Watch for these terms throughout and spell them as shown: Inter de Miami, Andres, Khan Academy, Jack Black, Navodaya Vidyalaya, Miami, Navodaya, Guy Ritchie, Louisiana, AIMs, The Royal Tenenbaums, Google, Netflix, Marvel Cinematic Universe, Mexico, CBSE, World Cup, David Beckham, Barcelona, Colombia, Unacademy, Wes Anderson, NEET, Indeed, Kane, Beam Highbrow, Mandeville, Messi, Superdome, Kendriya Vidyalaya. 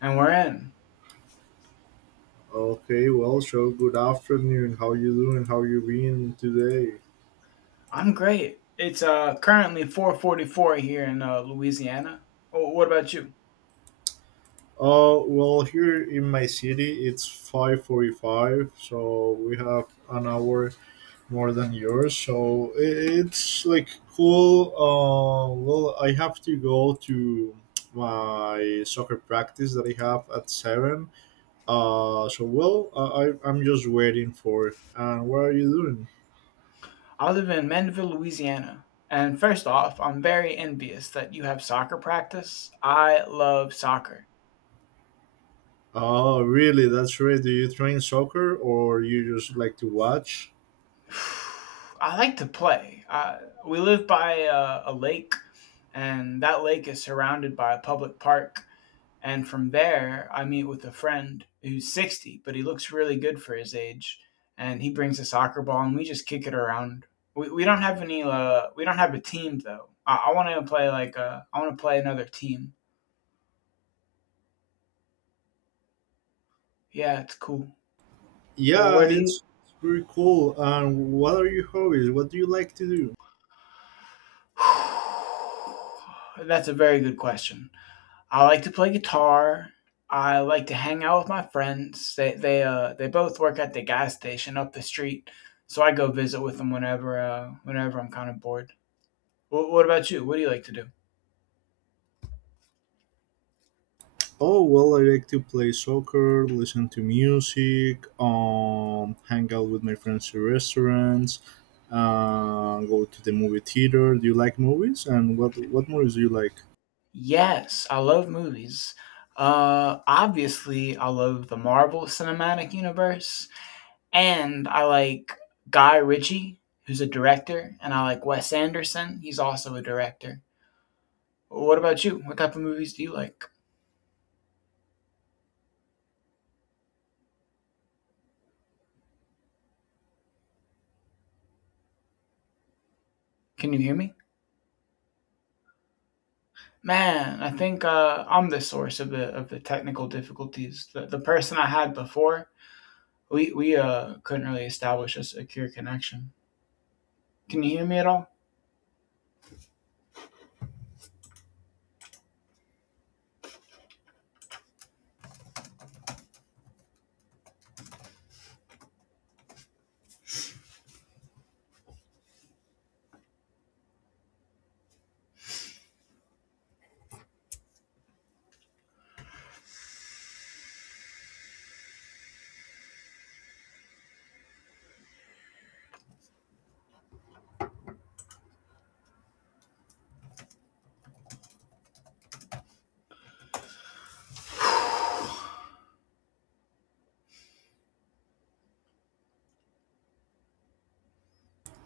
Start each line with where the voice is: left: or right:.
left: And we're in.
right: Okay, well, so good afternoon. How you doing? How you been today?
left: I'm great. It's currently 4:44 here in Louisiana. What about you?
right: Oh, well, here in my city, it's 5:45, so we have an hour more than yours. It's like cool. I have to go to my soccer practice that I have at seven. I'm just waiting for. And what are you doing?
left: I live in Mandeville, Louisiana. And first off, I'm very envious that you have soccer practice. I love soccer.
right: Oh, really? That's right. Do you train soccer or you just like to watch?
left: I like to play. We live by a lake, and that lake is surrounded by a public park. And from there, I meet with a friend who's 60, but he looks really good for his age. And he brings a soccer ball, and we just kick it around. We don't have any. We don't have a team though. I want to play like. I want to play another team. Yeah, it's cool. Well,
right: Yeah,
left: where do you?
right: it's pretty cool. And what are your hobbies? What do you like to do?
left: That's a very good question. I like to play guitar. I like to hang out with my friends. They both work at the gas station up the street, so I go visit with them whenever I'm kind of bored. What about you? What do you like to do?
right: Oh, well, I like to play soccer, listen to music, hang out with my friends in restaurants, go to the movie theater. Do you like movies? And what movies do you like?
left: Yes, I love movies. Obviously, I love the Marvel Cinematic Universe, and I like Guy Ritchie, who's a director, and I like Wes Anderson. He's also a director. What about you? What type of movies do you like? Can you hear me? Man, I think I'm the source of the technical difficulties. The person I had before, we couldn't really establish a secure connection. Can you hear me at all?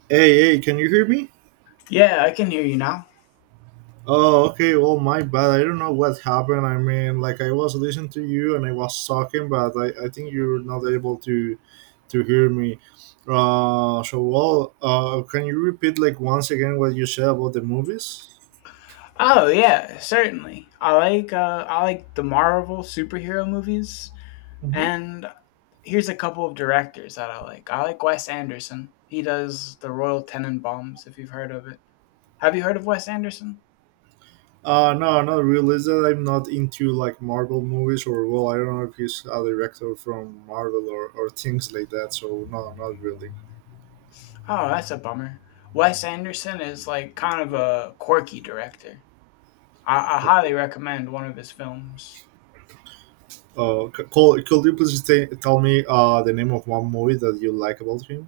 right: Hey, hey, can you hear me?
left: Yeah, I can hear you now.
right: Oh, okay. Well, my bad. I don't know what happened. I mean, like I was listening to you and I was talking, but I think you're not able to hear me. Can you repeat like once again what you said about the movies?
left: Oh yeah, certainly. I like the Marvel superhero movies,
right: Hmm.
left: and here's a couple of directors that I like. I like Wes Anderson. He does the Royal Tenenbaums, if you've heard of it. Have you heard of Wes Anderson?
right: No, not really. Is that I'm not into like Marvel movies or well, I don't know if he's a director from Marvel or things like that. So no, not really.
left: Oh, that's a bummer. Wes Anderson is like kind of a quirky director. I highly recommend one of his films,
right: Could you please tell me the name of one movie that you like about him?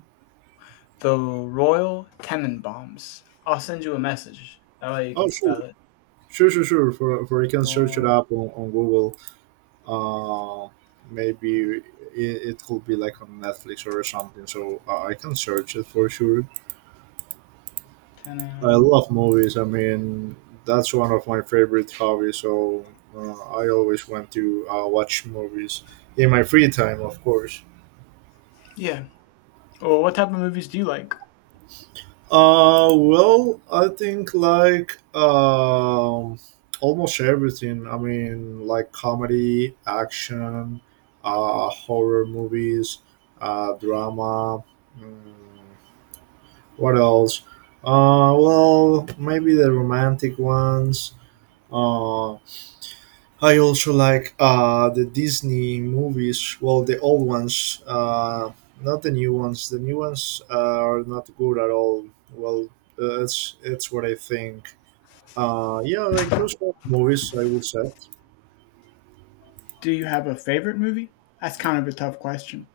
left: The Royal Tenenbaums. I'll send you a message. That way you can
right: Oh,
left: spell
right: sure.
left: it.
right: Sure, sure, sure. For you can search it
left: Royal
right: up on Google. Uh, maybe it, it could be like on Netflix or something. So I can search it for sure. I
left: Tenen.
right: love movies. I mean, that's one of my favorite hobbies. So I always want to watch movies in my free time, of course.
left: Yeah, or what type of movies do you like?
right: I think like almost everything. I mean, like comedy, action, horror movies, drama. mm, what else? Maybe the romantic ones. Uh, I also like the Disney movies, well, the old ones, not the new ones. The new ones are not good at all. Well, that's what I think. Yeah, like those old movies, I would say.
left: Do you have a favorite movie? That's kind of a tough question.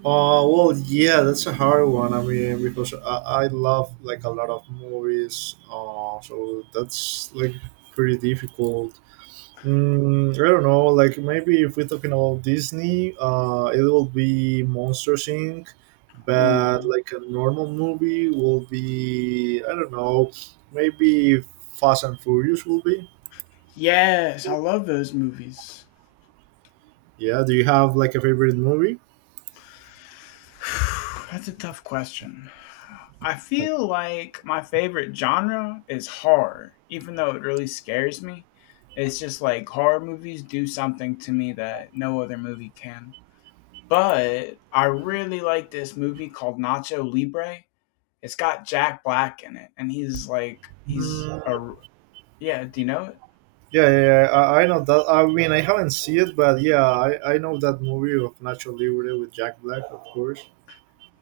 right: Yeah, that's a hard one. I mean, because I love like a lot of movies, so that's like pretty difficult. Mm, I don't know. Like maybe if we're talking about Disney, it will be Monsters Inc. But
left: Oh,
right: like a normal movie will be I don't know. Maybe Fast and Furious will be.
left: yes, I love those movies.
right: Yeah. Do you have like a favorite movie?
left: That's a tough question. I feel like my favorite genre is horror, even though it really scares me. It's just like horror movies do something to me that no other movie can. But I really like this movie called Nacho Libre. It's got Jack Black in it, and he's like, he's a,
right: Mm,
left: yeah, do you know it?
right: yeah, yeah, yeah. I know that. I mean, I haven't seen it, but yeah, I know that movie of Nacho Libre with Jack Black, of course.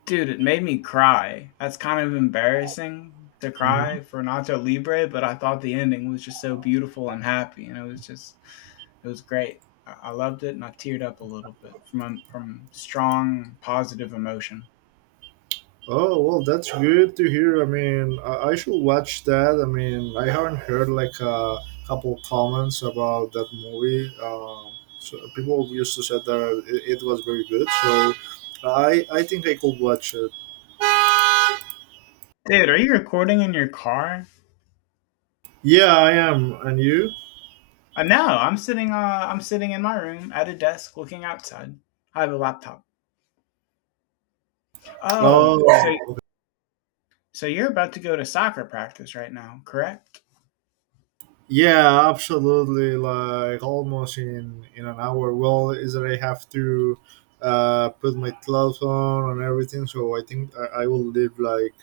left: Dude, it made me cry. That's kind of embarrassing to
right: Mm-hmm.
left: cry for Nacho Libre, but I thought the ending was just so beautiful and happy, and it was just, it was great. I loved it, and I teared up a little bit from strong positive emotion.
right: Oh well, that's good to hear. I mean, I should watch that. I mean, I haven't heard like a couple comments about that movie. So people used to say that it was very good. So I think I could watch it.
left: Dude, are you recording in your car?
right: Yeah, I am. And you?
left: No, I'm sitting. I'm sitting in my room at a desk, looking outside. I have a laptop. Oh,
right: Oh,
left: so
right: okay.
left: so you're about to go to soccer practice right now, correct?
right: Yeah, absolutely. Like almost in an hour. Well, is that I have to put my clothes on and everything. So I think I will leave like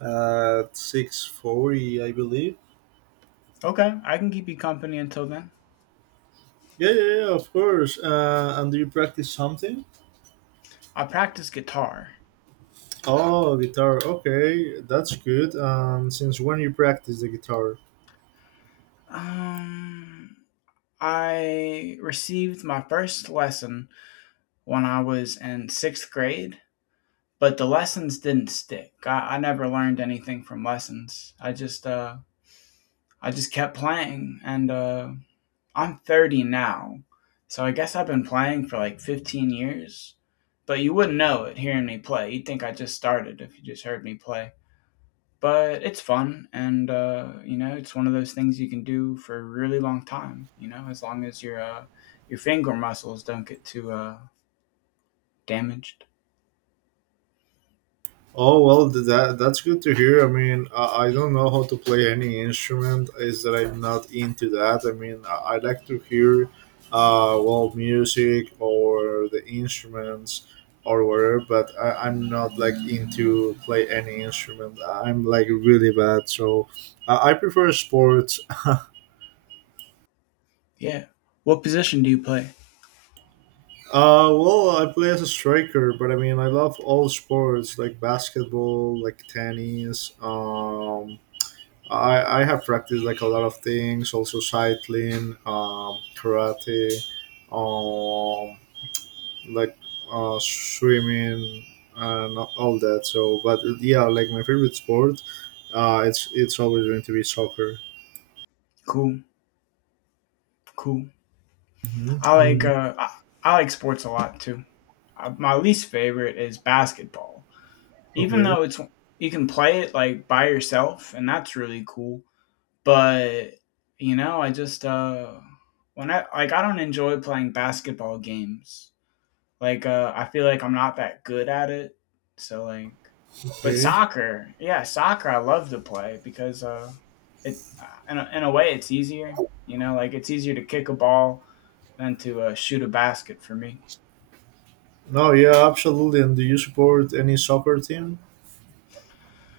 right: at 6:40, I believe.
left: Okay, I can keep you company until then.
right: Yeah, yeah, yeah, of course. And do you practice something?
left: I practice guitar.
right: Oh, guitar. Okay, that's good. Since when you practice the guitar?
left: Um, I received my first lesson when I was in sixth grade, but the lessons didn't stick. I never learned anything from lessons. I just kept playing, and I'm 30 now, so I guess I've been playing for like 15 years. But you wouldn't know it hearing me play. You'd think I just started if you just heard me play. But it's fun, and, you know, it's one of those things you can do for a really long time, you know, as long as your finger muscles don't get too damaged.
right: Oh well, that that's good to hear. I mean, I don't know how to play any instrument. Is that I'm not into that. I mean, I like to hear, music or the instruments or whatever. But I'm not like into play any instrument. I'm like really bad. So I prefer sports. uh,
left: Yeah. What position do you play?
right: I play as a striker, but I mean, I love all sports like basketball, like tennis, I have practiced like a lot of things, also cycling, karate, um, like swimming and all that. So, but yeah, like my favorite sport, it's always going to be soccer.
left: Cool, cool.
right: Hmm.
left: I like,
right: Mm.
left: I like sports a lot too. My least favorite is basketball, even
right: Okay,
left: though it's you can play it like by yourself, and that's really cool. But you know, I just when I like I don't enjoy playing basketball games. Like I feel like I'm not that good at it. So like, but
right: okay.
left: soccer, yeah, soccer I love to play because it in a way it's easier. You know, like it's easier to kick a ball than to shoot a basket for me.
right: No, yeah, absolutely. And do you support any soccer team?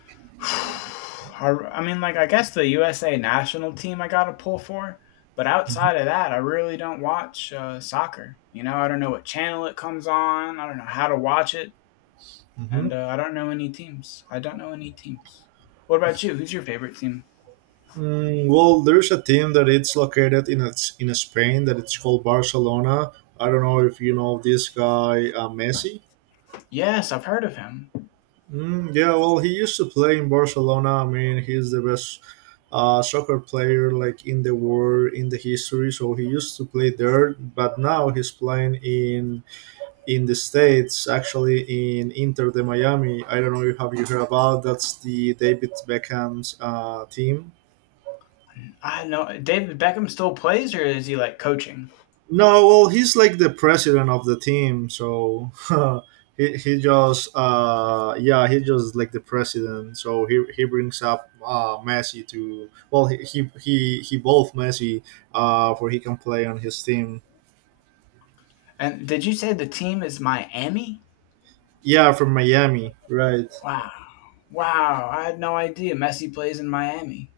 left: I mean, like I guess the USA national team I got to pull for, but outside of that, I really don't watch soccer. You know, I don't know what channel it comes on. I don't know how to watch it.
right: Mm-hmm.
left: And I don't know any teams. I don't know any teams. What about you? Who's your favorite team?
right: Mm, well, there's a team that it's located in Spain that it's called Barcelona. I don't know if you know this guy Messi.
left: Yes, I've heard of him.
right: Mm, yeah, well, he used to play in Barcelona. I mean, he's the best soccer player like in the world in the history. So he used to play there, but now he's playing in the states. Actually, in Inter de Miami. I don't know if have you heard about that's the David Beckham's team.
left: I know David Beckham still plays, or is he like coaching?
right: No, well, he's like the president of the team, so he just yeah he just like the president. So he brings up Messi to well he both Messi for he can play on his team.
left: And did you say the team is Miami?
right: Yeah, from Miami, right?
left: Wow, wow! I had no idea Messi plays in Miami.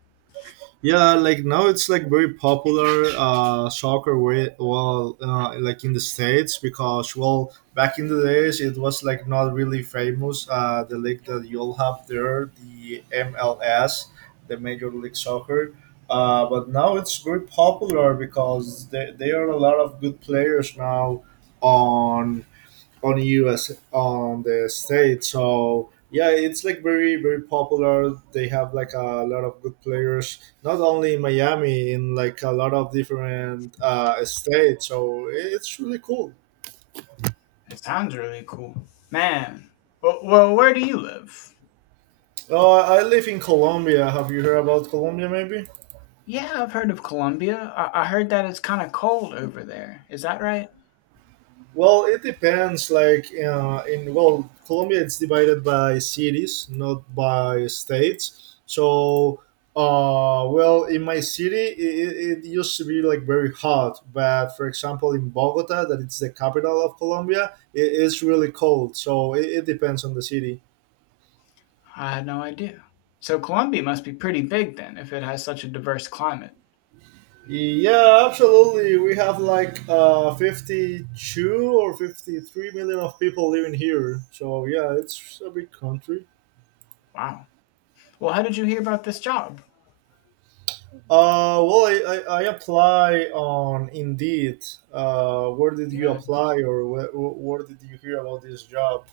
right: Yeah, like now it's like very popular soccer. Way, well, like in the states because well, back in the days it was like not really famous. The league that you'll have there, the MLS, the Major League Soccer. But now it's very popular because there are a lot of good players now on on US on the states. So yeah, it's like very popular. They have like a lot of good players, not only in Miami, in like a lot of different states. So it's really cool.
left: It sounds really cool, man. Well, well where do you live?
right: I live in Colombia. Have you heard about Colombia? Maybe.
left: Yeah, I've heard of Colombia. I heard that it's kind of cold over there. Is that right?
right: Well, it depends. Colombia, it's divided by cities, not by states. So, in my city, it used to be like very hot. But for example, in Bogota, that it's the capital of Colombia, it is really cold. So it depends on the city.
left: I had no idea. So Colombia must be pretty big then, if it has such a diverse climate.
right: Yeah, absolutely. We have like 52 or 53 million of people living here. So yeah, it's a big country.
left: Wow. Well, how did you hear about this job?
right: I apply on Indeed. Where did
left: He
right: you
left: asked.
right: apply, or where did you hear about this job?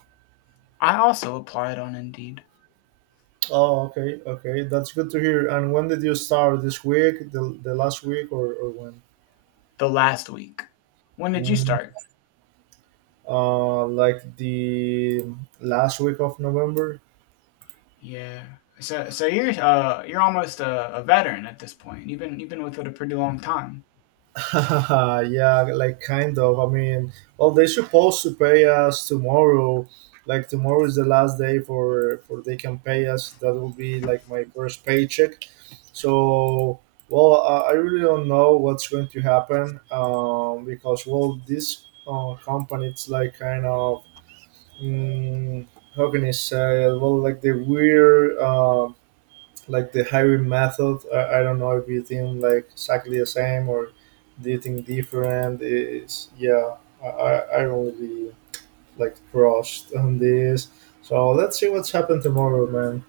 left: I also applied on Indeed
right: Oh, okay, okay, that's good to hear. And when did you start? This week, the last week, or when?
left: the last week. When did you
right: Mm,
left: start?
right: like the last week of November.
left: Yeah. So you're almost a veteran at this point. You've been with it a pretty long time.
right: Yeah, like kind of. I mean, well, they supposed to pay us tomorrow. Like tomorrow is the last day for they can pay us. That will be like my first paycheck. So, well, I really don't know what's going to happen because well, this company it's like kind of mm, how can I say? Well, like the weird. Like the hiring method I don't know if you think like exactly the same or do you think different is yeah I really like crushed on this so let's see what's happened tomorrow man.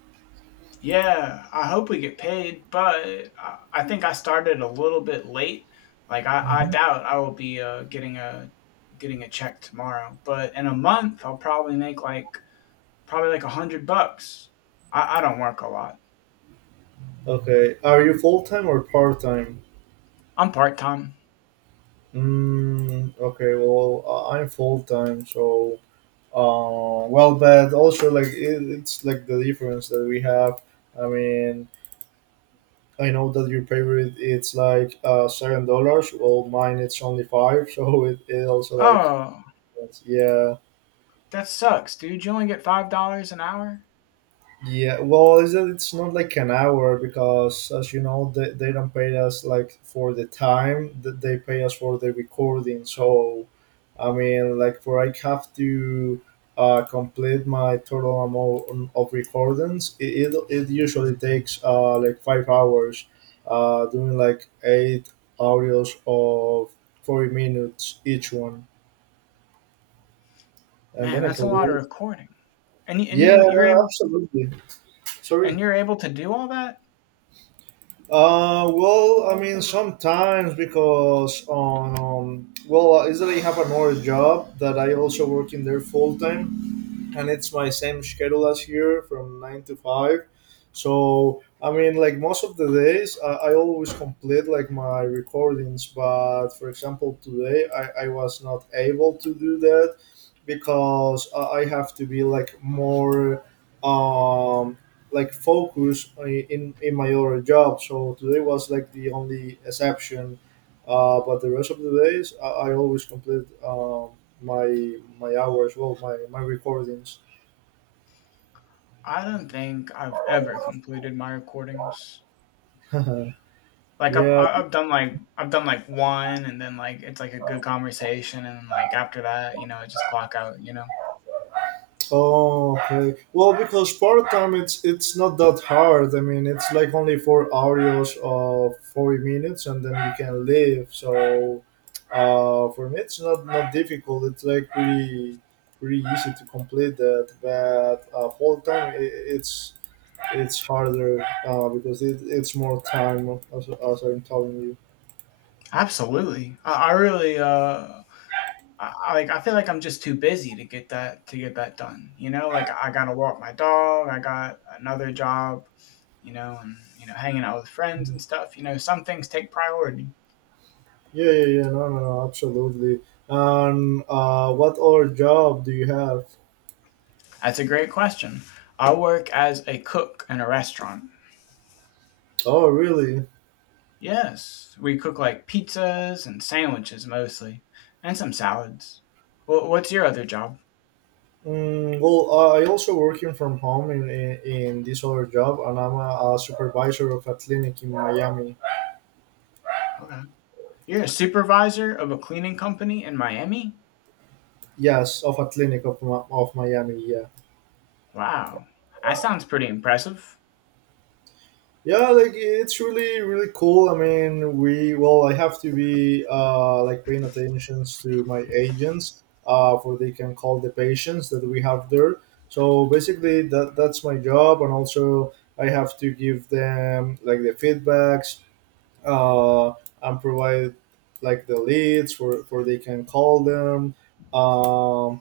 left: Yeah, I hope we get paid, but I think I started a little bit late. Like I
right: Hmm.
left: doubt I will be getting a getting a check tomorrow, but in a month I'll probably make like probably like 100 bucks. I don't work a lot.
right: Okay, are you full-time or part-time?
left: I'm part time.
right: Okay, well I'm full-time so but also like it, it's like the difference that we have I mean I know that your favorite it's like $7. Well, mine it's only five, so it also like
left: Oh,
right: yeah.
left: that sucks, dude. You only get $5 an hour.
right: Yeah, well, it's not like an hour because, as you know, they don't pay us like for the time that they pay us for the recording. So, I mean, like for I have to complete my total amount of recordings, it usually takes like 5 hours, doing like eight audios of 40 minutes each one. And
left: Man,
right: then I
left: that's a
right: can
left: lot
right: do
left: of
right: it.
left: recording. And
right: Yeah,
left: you you're
right: no,
left: able
right: absolutely.
left: and
right: Sorry.
left: you're able to do all that.
right: I mean, sometimes because I Israeli have another job that I also work in there full time, and it's my same schedule as here from nine to five. So I mean, like most of the days, I always complete like my recordings. But for example, today I was not able to do that because I have to be like more um focused in my other job. So today was like the only exception. But the rest of the days, I always complete my hours, well, my recordings.
left: I don't think I've ever completed my recordings. Like
right: Yeah.
left: I've done like I've done like one, and then like it's like a good conversation, and then like after that, you know, I just clock out. You know,
right: Oh, okay. Well, because part time it's not that hard. I mean, it's like only 4 hours of 40 minutes, and then you can leave. So, for me, it's not not difficult. It's like pretty easy to complete that. But full time, it's harder because it's more time, as I'm telling you.
left: absolutely. I really I like I feel like I'm just too busy to get that done. You know, like I gotta walk my dog, I got another job, you know, and you know, hanging out with friends and stuff. You know, some things take priority.
right: Yeah, yeah, yeah. No, no, no. Absolutely. And what other job do you have?
left: That's a great question. I work as a cook in a restaurant.
right: Oh, really?
left: Yes. We cook like pizzas and sandwiches mostly. And some salads. Well, what's your other job?
right: Mm, well, I also working from home in this other job, and I'm a supervisor of a clinic in Miami.
left: Okay. You're a supervisor of a cleaning company in Miami?
right: Yes, of a clinic of, of Miami. Yeah,
left: Wow. That sounds pretty impressive.
right: yeah. Like it's really cool. I mean, we well, I have to be like paying attention to my agents, for they can call the patients that we have there. So basically, that's my job, and also I have to give them like the feedbacks uh, and provide like the leads where they can call them um,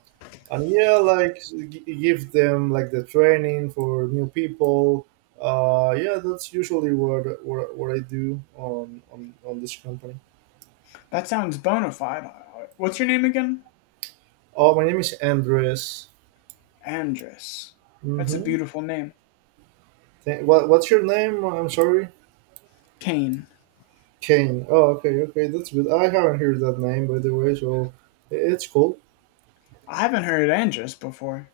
right: and yeah like give them like the training for new people yeah, that's usually what I do on this company.
left: That sounds bona fide. What's your name again?
right: Oh, my name is Andres.
left: Andrus. That's a
right: Mm-hmm.
left: beautiful name.
right: What's your name, I'm sorry?
left: Kane.
right: Kane, oh, okay, okay, that's good. I haven't heard that name, by the way, so it's cool.
left: I haven't heard Andrus before.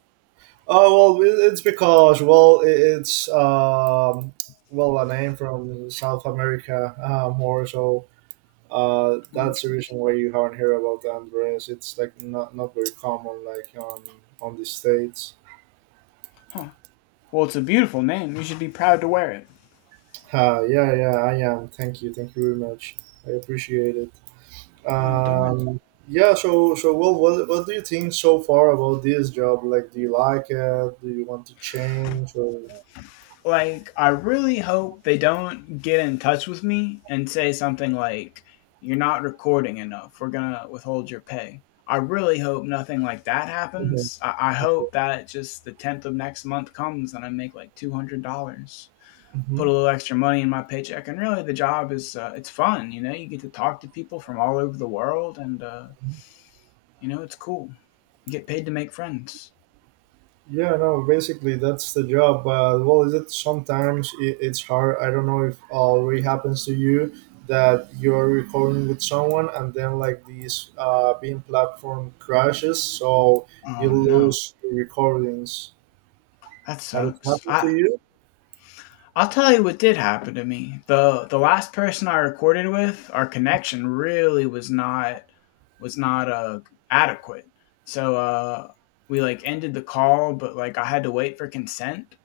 right: Oh well, it's because well, it's well, a name from South America, more so. That's the
left: Andrus.
right: reason why you haven't heard about the Andres. It's like not very common like on the states.
left: Huh. Well, it's a beautiful name. You should be proud to wear it.
right: Yeah, yeah, I am. Thank you very much. I appreciate it.
left: Huh, don't mention.
right: Um, yeah. So well, what do you think so far about this job? Like, do you like it? Do you want to change? Or...
left: It. Like, I really hope they don't get in touch with me and say something like, you're not recording enough. We're going to withhold your pay. I really hope nothing like that
right: Mhm.
left: happens. I
right: Okay.
left: hope that just the 10th of next month comes and I make like $200. Put a
right: Mhm.
left: little extra money in my paycheck. And really, the job is it's fun. You know, you get to talk to people from all over the world, and you know, it's cool. You get paid to make friends.
right: Yeah, no, basically that's the job. But well, is it sometimes it's hard. I don't know if already happens to you that you're recording with someone and then like these beam platform crashes, so
left: Oh
right: you
left: no,
right: lose your recordings.
left: that
right: Had it
left: sucks.
right: happened to
left: I
right: you?
left: I'll tell you what did happen to me. The last person I recorded with, our connection really was not adequate. So we like ended the call, but like I had to wait for consent,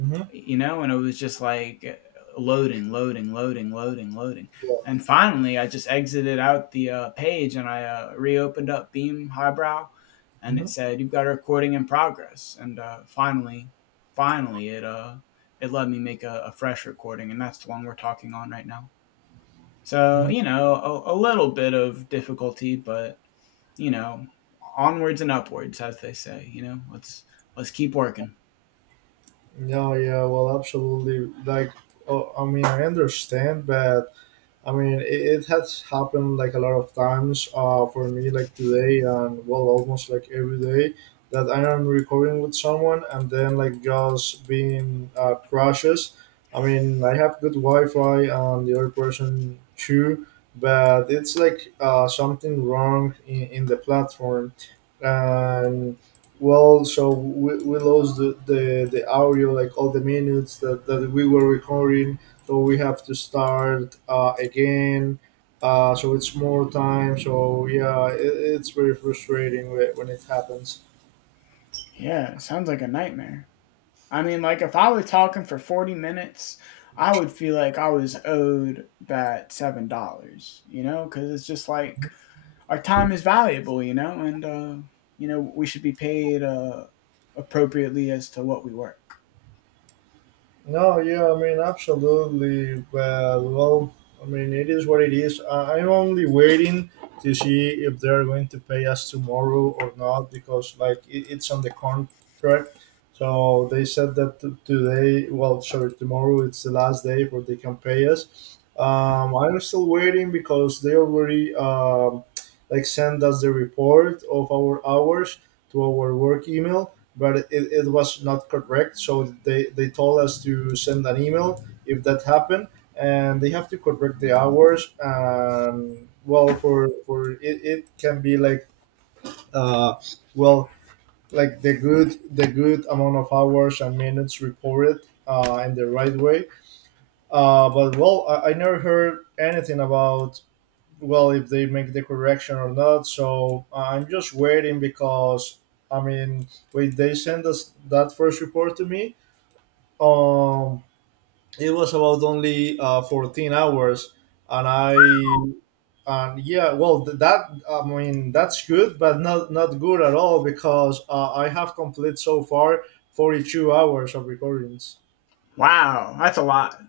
right: Mm-hmm.
left: you know, and it was just like loading, loading, loading, loading, loading.
right: Yeah.
left: And finally, I just exited out the page and I reopened up Beam Highbrow and it
right: Mm-hmm.
left: said, you've got a recording in progress. And finally, finally, it let me make a fresh recording. And that's the one we're talking on right now. So, you
right: mm
left: know, a little bit of difficulty, but, you know, onwards and upwards, as they say, you know, let's keep working.
right: No, yeah, well, absolutely. Like, oh, I mean, I understand, but I mean, it has happened like a lot of times for me, like today and well, almost like every day that I am recording with someone and then like just being crashes. I mean, I have good Wi Fi and the other person too, but it's like something wrong in the platform. And well, so we lost the audio, like all the minutes that we were recording, so we have to start again, so it's more time, so yeah, it, it's very frustrating when it happens.
left: Yeah, it sounds like a nightmare. I mean, like if I was talking for 40 minutes, I would feel like I was owed that $7, you know, because it's just like our time is valuable, you know, and you know we should be paid appropriately as to what we work.
right: No, yeah, I mean, absolutely. Well, well, I mean, it is what it is. I'm only waiting to see if they're going to pay us tomorrow or not because, like, it's on the contract. So they said that today, well, sorry, tomorrow it's the last day where they can pay us. I'm still waiting because they already, like, send us the report of our hours to our work email, but it was not correct. So they told us to send an email if that happened, and they have to correct the hours. Well, for it, it can be like uh, well, like the good amount of hours and minutes reported in the right way. But well, I never heard anything about well if they make the correction or not. So I'm just waiting because I mean, when they sent us that first report to me, um, it was about only 14 hours, and I and yeah, well that, I mean that's good, but not good at all because I have complete so far 42 hours of recordings.
left: Wow, that's a lot.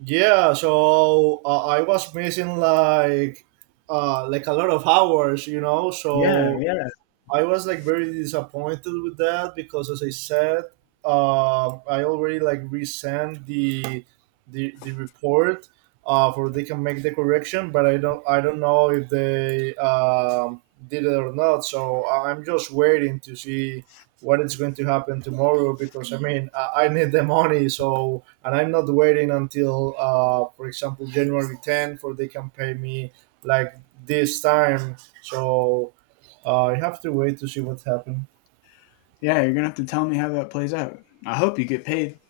right: Yeah, so I was missing like a lot of hours, you know.
left: Yeah,
right: So
left: yeah,
right: I was like very disappointed with that because, as I said, I already like resent the the, report for they can make the correction, but I don't know if they did it or not. So I'm just waiting to see what is going to happen tomorrow because I mean I need the money. So and I'm not waiting until, for example, January 10th for they can pay me like this time. So I have to wait to see what happens.
left: yeah. You're gonna have to tell me how that plays out. I hope you get paid.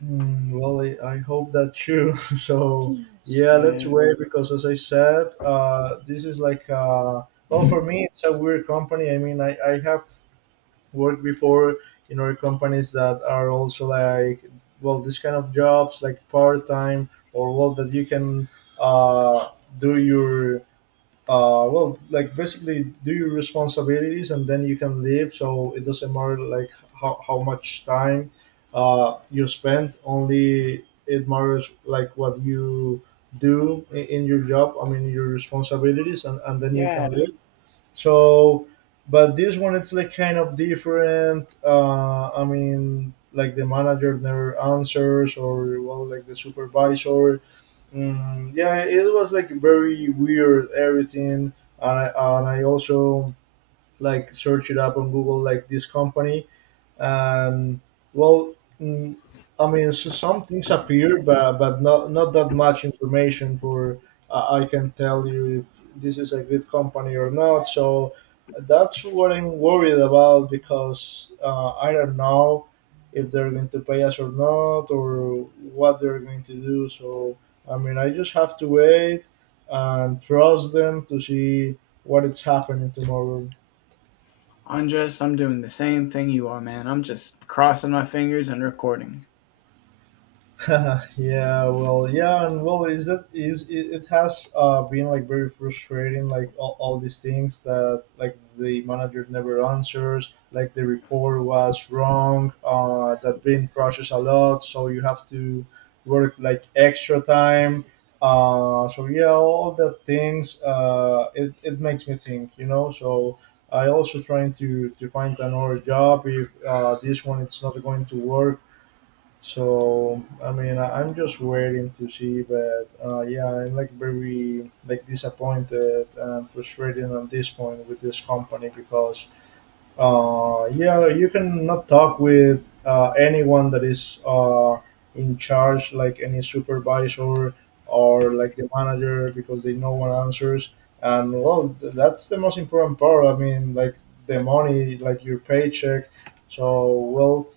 right: Hmm, well, I hope that too. So, yeah, let's
left: Yeah,
right: wait because, as I said, this is like, well, for me, it's a weird company. I mean, I have worked before in other companies that are also like, well, this kind of jobs, like part time or well, that you can uh, do your well, like basically do your responsibilities and then you can leave, so it doesn't matter like how much time you spend, only it matters like what you do in your job, I mean your responsibilities, and then you can
left: yeah.
right: leave. So but this one it's like kind of different, I mean like the manager never answers, or well like the supervisor. Mm, yeah, it was like very weird everything, and I also like searched it up on Google like this company, and well, mm, I mean, s some things appear, but but not that much information for I can tell you if this is a good company or not. So that's what I'm worried about because I don't know if they're going to pay us or not, or what they're going to do. So I mean, I just have to wait and trust them to see what is happening tomorrow.
left: Andres, I'm doing the same thing you are, man. I'm just crossing my fingers and recording.
right: Yeah, well, yeah, and well, is that is it, it has been like very frustrating, like all these things that like the manager never answers, like the report was wrong, that brain crashes a lot, so you have to work like extra time, so yeah, all the things, it it makes me think, you know, so. I also trying to find another job if this one it's not going to work. So I mean, I'm just waiting to see, but yeah, I'm like very like disappointed and frustrated at this point with this company, because yeah, you can not talk with anyone that is in charge, like any supervisor or like the manager, because they no one answers. And well, that's the most important part. I mean, like the money, like your paycheck. So well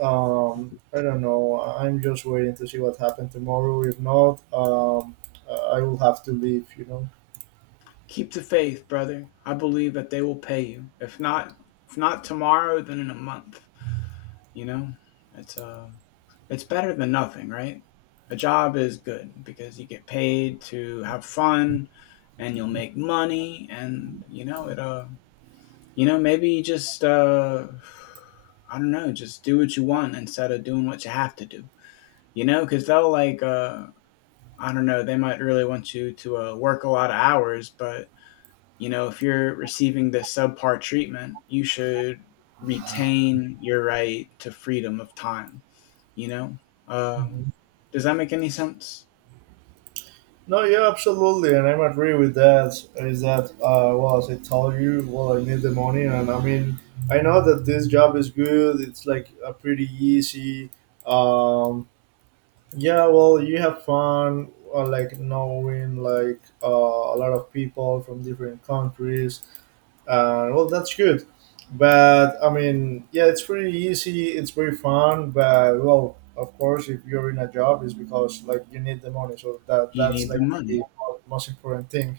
right: I don't know. I'm just waiting to see what happened tomorrow. If not, I will have to leave. You know.
left: Keep the faith, brother. I believe that they will pay you. If not tomorrow, then in a month. You know, it's uh, it's better than nothing, right? A job is good because you get paid to have fun, and you'll make money, and you know it. Maybe you just I don't know, just do what you want instead of doing what you have to do. You know, because they'll like I don't know, they might really want you to work a lot of hours, but you know, if you're receiving this subpar treatment, you should retain your right to freedom of time. You know, uh,
right: Mhm.
left: does that make any sense?
right: No, yeah, absolutely, and I'm agree with that. Is that well? As I told you, well, I need the money, and I mean, I know that this job is good. It's like a pretty easy. Um, yeah, well, you have fun, like knowing like a lot of people from different countries. Well, that's good. But I mean, yeah, it's pretty easy. It's very fun. But well, of course, if you're in a job, it's because like you need the money. So that
left: You
right: that's
left: need the
right: like the
left: money.
right: most important thing.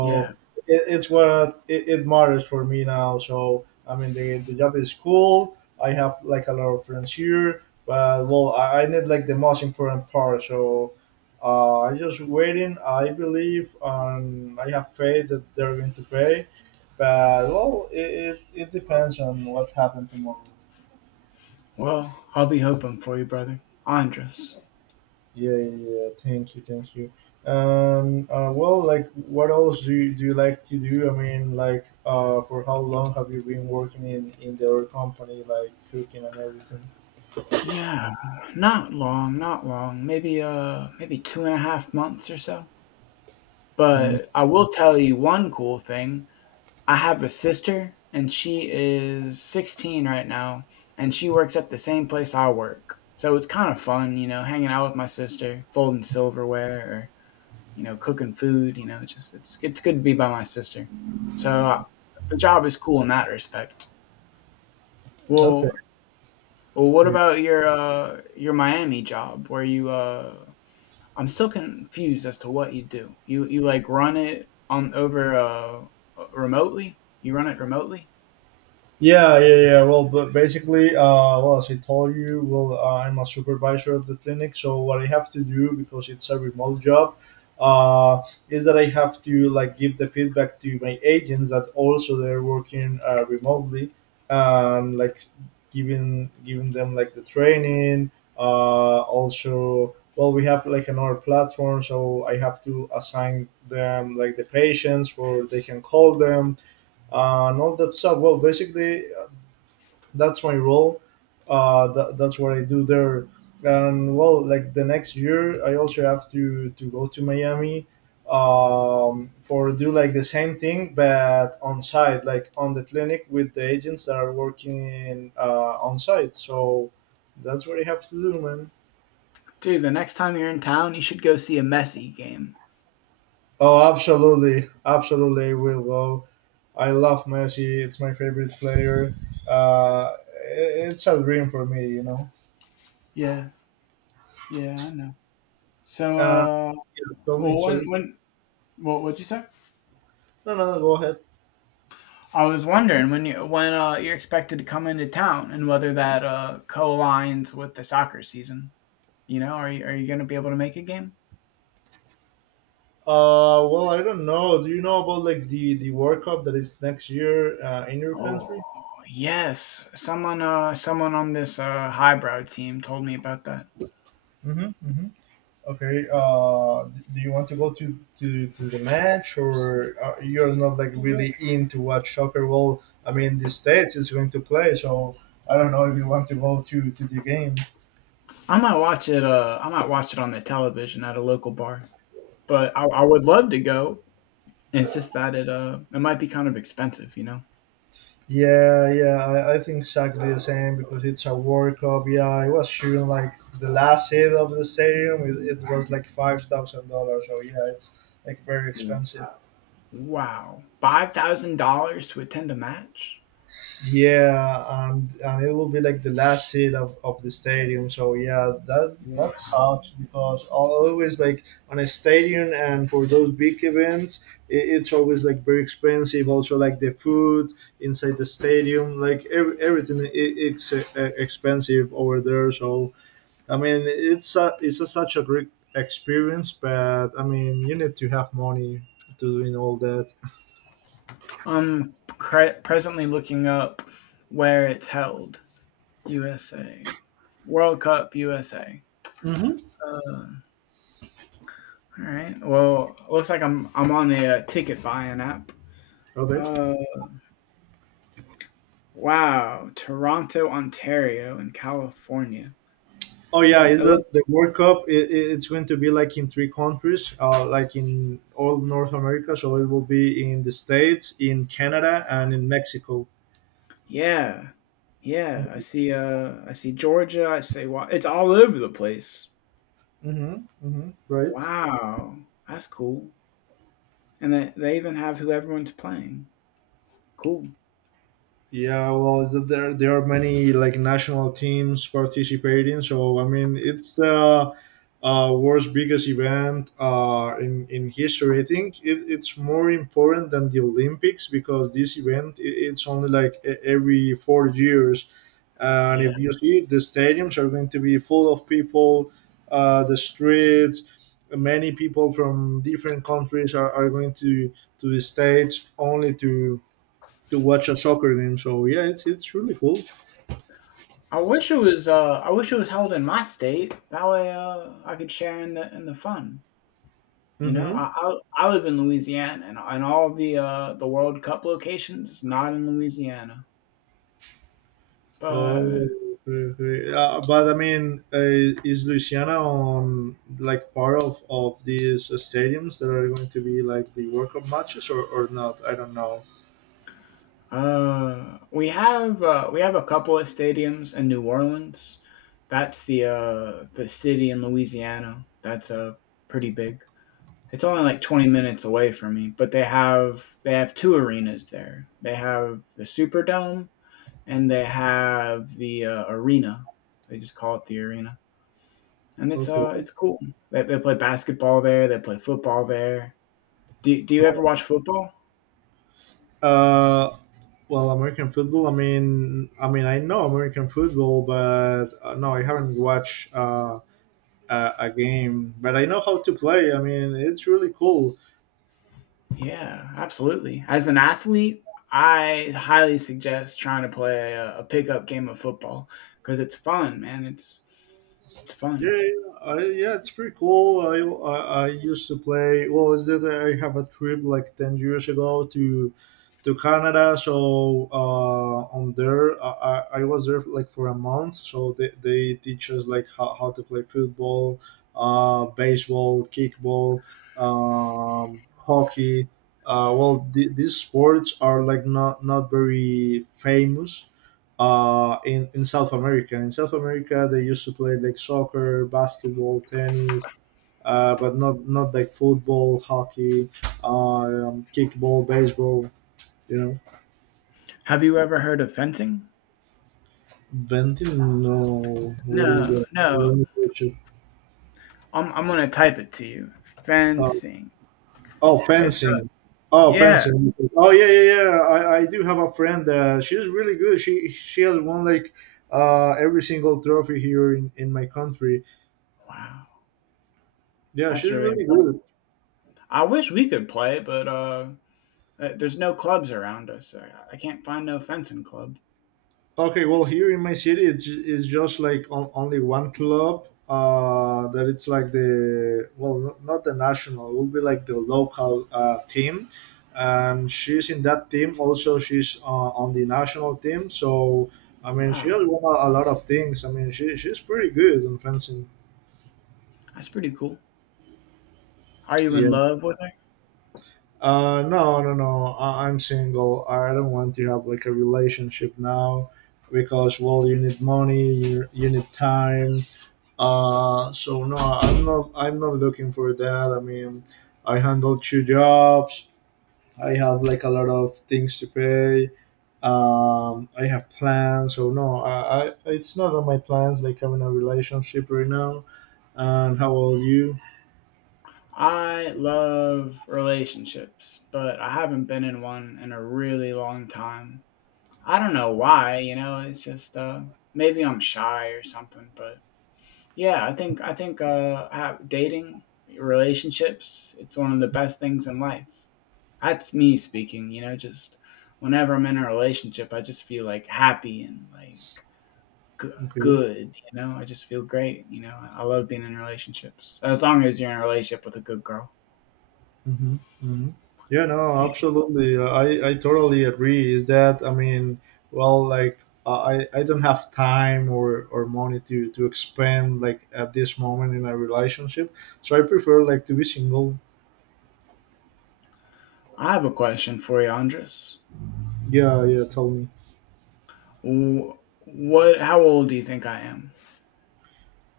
left: Yeah.
right: it, it's what it matters for me now. So I mean, the job is cool. I have like a lot of friends here. But well, I need like the most important part. So I'm just waiting. I believe, and I have faith that they're going to pay, but well, it depends on what happened tomorrow.
left: Well, I'll be hoping for you, brother, Andres.
right: Yeah, yeah, yeah. Thank you, thank you. Well, like, what else do you like to do? I mean, like, for how long have you been working in the other company, like cooking and everything?
left: Yeah, not long, not long. Maybe maybe 2.5 months or so.
right: Mm,
left: But I will tell you one cool thing. I have a sister and she is 16 right now, and she works at the same place I work. So it's kind of fun, you know, hanging out with my sister, folding silverware, or you know, cooking food, you know, just it's good to be by my sister. So the job is cool in that respect.
right: okay.
left: Well, well, what about your your Miami job where you I'm still confused as to what you do. You like run it on over remotely? You run it remotely?
right: Yeah, yeah, yeah. Well, but basically, well, as I told you, well, I'm a supervisor of the clinic. So what I have to do because it's a remote job, uh, is that I have to like give the feedback to my agents that also they're working remotely, and like giving them like the training. Also, well, we have like another platform, so I have to assign them like the patients where they can call them and all that stuff. Well, basically, that's my role. That's what I do there. And well, like the next year, I also have to go to Miami for do like the same thing, but on site, like on the clinic with the agents that are working on site. So that's what I have to do, man.
left: Dude, the next time you're in town, you should go see a Messi game.
right: Oh, absolutely, absolutely, I will go. I love Messi. It's my favorite player. Uh, it's a dream for me, you know.
left: Yeah, yeah, I know. So,
right: Uh, yeah, tell me,
left: well,
right: sorry.
left: when what what'd you say?
right: No, no, go ahead.
left: I was wondering when you're expected to come into town and whether that co-aligns with the soccer season. You know, are you going to be able to make a game?
right: Well, I don't know. Do you know about like the World Cup that is next year in your
left: Oh,
right: country?
left: yes. Someone on this highbrow team told me about that.
right: Mm-hmm, mm-hmm. Okay. Do you want to go to to the match, or you're not like really in to watch soccer? Well, I mean, the states is going to play, so I don't know if you want to go to the game.
left: I might watch it I might watch it on the television at a local bar. But I would love to go. And it's just that it might be kind of expensive, you know?
right: Yeah, yeah, I think exactly the same because it's a World Cup. Yeah, I was shooting like the last seat of the stadium. It was like $5,000. So yeah, it's like very
left: Mm.
right: expensive.
left: Wow. $5,000 to attend a match?
right: Yeah, and it will be like the last seat of the stadium. So yeah, that
left: Wow.
right: sucks because always like on a stadium and for those big events, it's always like very expensive. Also like the food inside the stadium, like everything I it's expensive over there. So I mean, it's such a great experience, but I mean, you need to have money to doing all that.
left: Presently looking up where it's held. USA. World Cup USA.
right: Hmm.
left: Uh, all right. Well, looks like I'm on the ticket buying app.
right: Okay.
left: Uh Wow, Toronto, Ontario, and California.
right: Oh
left: Is
right: yeah,
left: it
right: is
left: looks-
right: that the World Cup? It's going to be like in three countries, like in all North America. So it will be in the States, in Canada, and in Mexico.
left: yeah, yeah. I
right: Mm-hmm,
left: see. I see Georgia. I see. It's all over the place.
right: mm-hmm, mm-hmm. Right.
left: Wow, that's cool. And they even have who everyone's playing. Cool.
right: Yeah, well, is that there are many like national teams participating. So I mean, it's the world's biggest event in history. I think it's more important than the Olympics because this event I it's only like every 4 years, and
left: Yeah.
right: if you see it, the stadiums are going to be full of people, the streets. Many people from different countries are going to the states only to watch a soccer game. So yeah, it's really cool.
left: I wish it was. I wish it was held in my state. That way, I could share in the fun. You know,
right: Hmm.
left: I live in Louisiana, and all the World Cup locations is not in Louisiana. But
right: Oh, okay. But I mean, is Louisiana on like part of these stadiums that are going to be like the World Cup matches or not? I don't know.
left: We have a couple of stadiums in New Orleans. That's the city in Louisiana. That's pretty big. It's only like 20 minutes away from me, but they have two arenas there. They have the Superdome, and they have the arena. They just call it the arena, and
right: Okay.
left: it's cool. They play basketball there. They play football there. Do you ever watch football?
right: Uh, well, American football. I mean, I know American football, but no, I haven't watched a game. But I know how to play. I mean, it's really cool.
left: Yeah, absolutely. As an athlete, I highly suggest trying to play a pickup game of football, because it's fun, man. It's fun.
right: Yeah, it's pretty cool. I used to play. Well, is that I have a trip like 10 years ago to Canada. So on there, I was there like for a month. So they teach us like how to play football, baseball, kickball, hockey. Well, these sports are like not very famous in South America. In South America, they used to play like soccer, basketball, tennis, but not like football, hockey, uh, kickball, baseball. You know,
left: Have you ever heard of fencing?
right: venting. No, what is
left: No,
right: that?
left: no.
right: Let me search it.
left: I'm gonna type it to you.
right: Uh,
left: Fencing.
right: oh,
left: It's a
right: fencing. Oh,
left: Yeah.
right: fencing. Oh, yeah. I do have a friend. She's really good. She has won like every single trophy here in my country.
left: Wow,
right: Yeah,
left: that's
right: she's
left: really
right: really
left: impressive.
right: good.
left: I wish we could play, but there's no clubs around us. I can't find no fencing club.
right: Okay, well, here in my city, it's just like on, only one club. That it's like the well, not the national. It will be like the local team, and she's in that team. Also, she's on the national team. So I mean, she
left: Wow,
right: has won a lot of things. I mean, she's pretty good in fencing.
left: that's pretty cool. Are you in
right: Yeah.
left: love with her?
right: No. I'm single. I don't want to have like a relationship now because well, you need money, you need time. So no, I'm not. I'm not looking for that. I mean, I handle two jobs. I have like a lot of things to pay. I have plans. So no, I it's not on my plans. Like having a relationship right now. And how old you?
left: I love relationships, but I haven't been in one in a really long time. I don't know why, you know, it's just maybe I'm shy or something, but yeah, I think ha dating relationships, it's one of the best things in life. That's me speaking, you know, just whenever I'm in a relationship, I just feel like happy and g-
right: Okay.
left: good, you know? I just feel great, you know? I love being in relationships, as long as you're in a relationship with a good girl.
right: Hmm. Hmm. Yeah, no, absolutely. I totally agree. Is that, I mean, well, like, I don't have time or money to expend, like, at this moment in a relationship. So I prefer, like, to be single.
left: I have a question for you, Andres.
right: Yeah, Tell me.
left: Wh- What? How old do you think I am?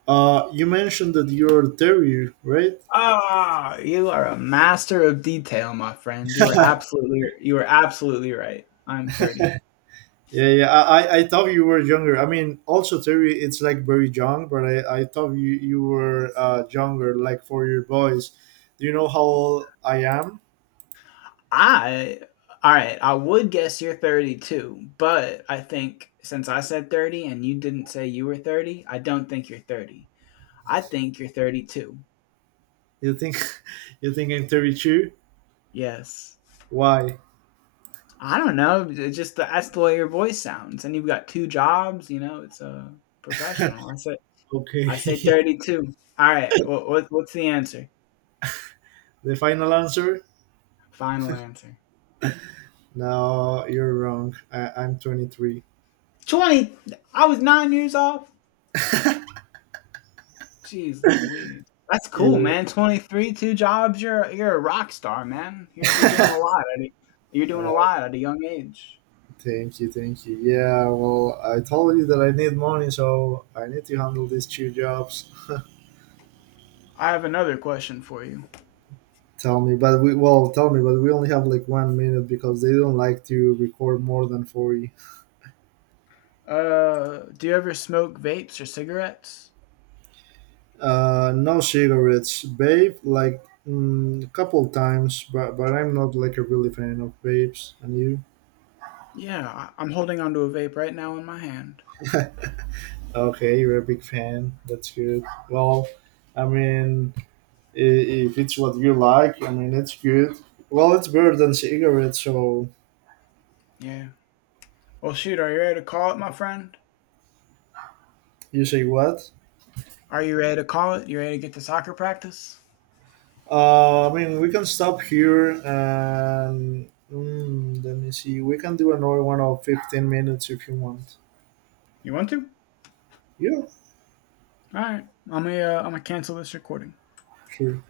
right: You mentioned that you're Terry, right?
left: Ah, you are a master of detail, my friend. You are absolutely right. I'm 30.
right: I thought you were younger. I mean, also Terry, it's like very young, but I thought you were younger, like for your boys. Do you know how old I am?
left: I, all right. I would guess you're 32, but I think since I said 30 and you didn't say you were 30, I don't think you're 30. I think you're 32.
right: You think you think I'm 32?
left: Yes.
right: Why?
left: I don't know. It's just that's the way your voice sounds, and you've got two jobs. You know, it's a professional.
right: Okay.
left: I say 32. All right. What's the answer?
right: The final answer?
left: Final answer.
right: No, you're wrong. I'm 23.
left: 20. I was 9 years off. Jeez Louise. That's cool,
right: Yeah,
left: man. 23, two jobs. You're a rock star, man. You're doing a lot. You're doing a
right: uh,
left: lot at a young age.
right: Thank you, thank you. Yeah, well, I told you that I need money, so I need to handle these two jobs.
left: I have another question for you.
right: Tell me, but we well, tell me, but we only have like 1 minute because they don't like to record more than 40.
left: Do you ever smoke vapes or cigarettes?
right: No cigarettes, babe. Like mm, a couple times, but I'm not like a really fan of babes. And you?
left: Yeah, I'm holding onto a vape right now in my hand.
right: Okay, you're a big fan. That's good. Well, I mean, if it's what you like, I mean, it's good. Well, it's better than cigarettes, so
left: Yeah. Well, shoot, are you ready to call it, my friend?
right: you say what?
left: Are you ready to call it? You ready to get to soccer practice?
right: I mean, we can stop here and mm, let me see. We can do another one of 15 minutes if you want.
left: You want to?
right: Yeah,
left: All right, I'm gonna cancel this recording.
right: sure.